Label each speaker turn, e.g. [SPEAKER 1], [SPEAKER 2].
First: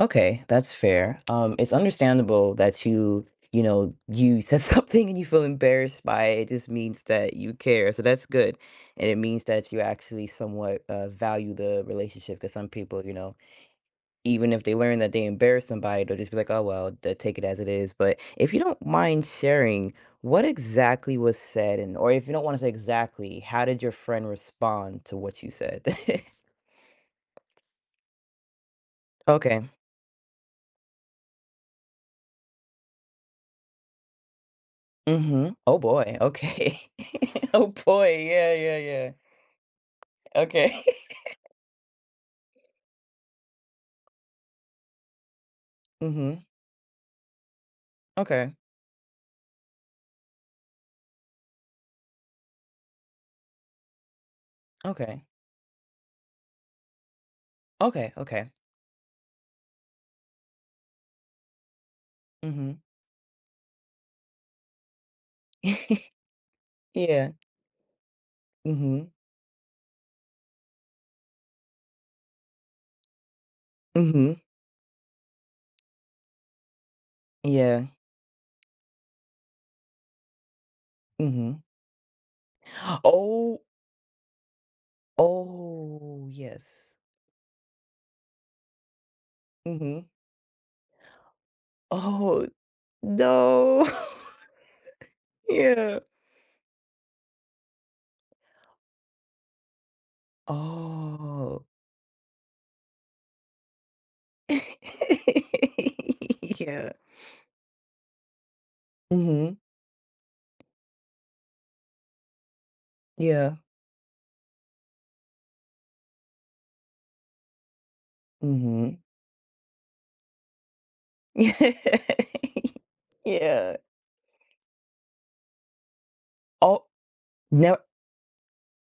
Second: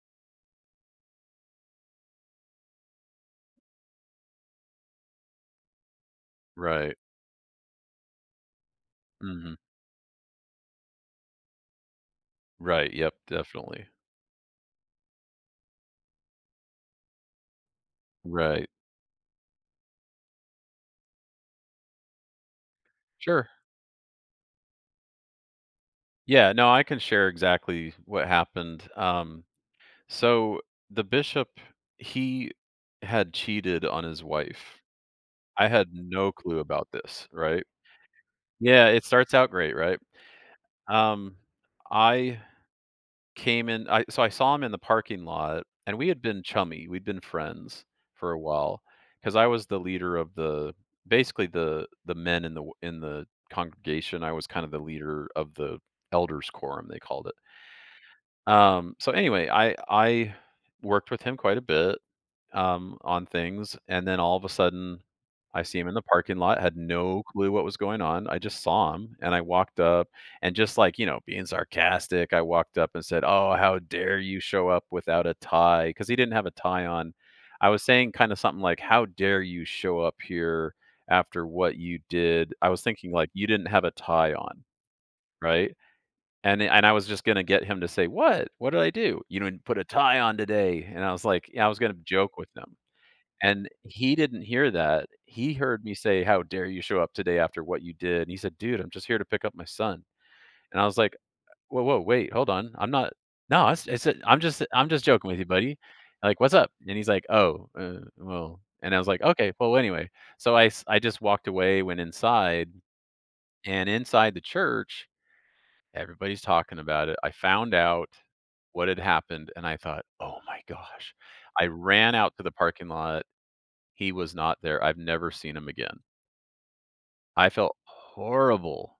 [SPEAKER 1] Okay, that's fair. Um, it's understandable that you, you know, you said something and you feel embarrassed by it, it just
[SPEAKER 2] Right.
[SPEAKER 1] means that you care, so that's good. And it means
[SPEAKER 2] Mhm.
[SPEAKER 1] that you actually somewhat, uh, value the relationship, 'cause some
[SPEAKER 2] Right,
[SPEAKER 1] people, you
[SPEAKER 2] yep,
[SPEAKER 1] know,
[SPEAKER 2] definitely.
[SPEAKER 1] even if they learn that they embarrass somebody, they'll just be like, "Oh, well" they'll take it as it is, but if you
[SPEAKER 2] Right.
[SPEAKER 1] don't mind sharing, what exactly was said, and or if you don't wanna say exactly,
[SPEAKER 2] Sure.
[SPEAKER 1] how did your friend respond to what you said?
[SPEAKER 2] Yeah, no, I can share exactly what happened. Um,
[SPEAKER 1] Okay.
[SPEAKER 2] so, the Bishop, he had cheated on his wife.
[SPEAKER 1] Mhm.
[SPEAKER 2] I
[SPEAKER 1] Oh,
[SPEAKER 2] had
[SPEAKER 1] boy,
[SPEAKER 2] no clue about
[SPEAKER 1] okay.
[SPEAKER 2] this, right?
[SPEAKER 1] Oh, boy. Yeah, yeah,
[SPEAKER 2] Yeah, it
[SPEAKER 1] yeah.
[SPEAKER 2] starts out great, right?
[SPEAKER 1] Okay.
[SPEAKER 2] Um, I came in, I so, I saw him in the parking lot, and we had
[SPEAKER 1] Mhm.
[SPEAKER 2] been chummy, we'd been friends for a
[SPEAKER 1] Okay.
[SPEAKER 2] while, 'cause I was the leader of the basically the the men in the w in the congregation, I was kind of the
[SPEAKER 1] Okay.
[SPEAKER 2] leader of the "elders quorum," they called it.
[SPEAKER 1] Okay, okay.
[SPEAKER 2] Um, so anyway, I I worked with him quite a bit,
[SPEAKER 1] Mhm.
[SPEAKER 2] um, on things, and then all of a sudden, I see him in the parking lot, I had no
[SPEAKER 1] Yeah.
[SPEAKER 2] clue what was going on, I just saw
[SPEAKER 1] Mhm.
[SPEAKER 2] him, and I walked up, and just, like, you know, being sarcastic, I walked up and said, "Oh, how dare
[SPEAKER 1] Mhm.
[SPEAKER 2] you show up without a tie," 'cause he didn't have a tie on. I was
[SPEAKER 1] Yeah.
[SPEAKER 2] saying kinda something, like, "How dare you show up here after
[SPEAKER 1] Mhm.
[SPEAKER 2] what you did?" I was thinking, like, "You
[SPEAKER 1] Oh
[SPEAKER 2] didn't have a tie on." Right?
[SPEAKER 1] Oh,
[SPEAKER 2] And
[SPEAKER 1] yes.
[SPEAKER 2] it I was just gonna get him to say, "What? What did I do?" You know, and put a
[SPEAKER 1] Mhm.
[SPEAKER 2] tie on today, and I was like, you know, I was gonna joke
[SPEAKER 1] Oh,
[SPEAKER 2] with him, and
[SPEAKER 1] no.
[SPEAKER 2] he didn't hear that. He heard me
[SPEAKER 1] Yeah.
[SPEAKER 2] say, "How dare you show up today after what you did?" He said, "Dude, I'm just here to pick up my son." And I was like,
[SPEAKER 1] Oh.
[SPEAKER 2] uh, "Woah, woah, wait, hold on, I'm not no," I s I said, "I'm just I'm just joking with you, buddy," like, "What's up?"
[SPEAKER 1] Yeah.
[SPEAKER 2] And he's like, "Oh, uh, well" and I was, like, "Okay.
[SPEAKER 1] Mhm.
[SPEAKER 2] Well, w anyway." So I s I just walked away, went inside,
[SPEAKER 1] Yeah.
[SPEAKER 2] and inside the church, everybody's talking about it, I found out what had
[SPEAKER 1] Mhm.
[SPEAKER 2] happened, and I thought, "Oh my gosh."
[SPEAKER 1] Yeah.
[SPEAKER 2] I ran out to the parking lot.
[SPEAKER 1] Yeah.
[SPEAKER 2] He was not there. I've never seen him again.
[SPEAKER 1] Oh
[SPEAKER 2] I felt
[SPEAKER 1] no
[SPEAKER 2] horrible.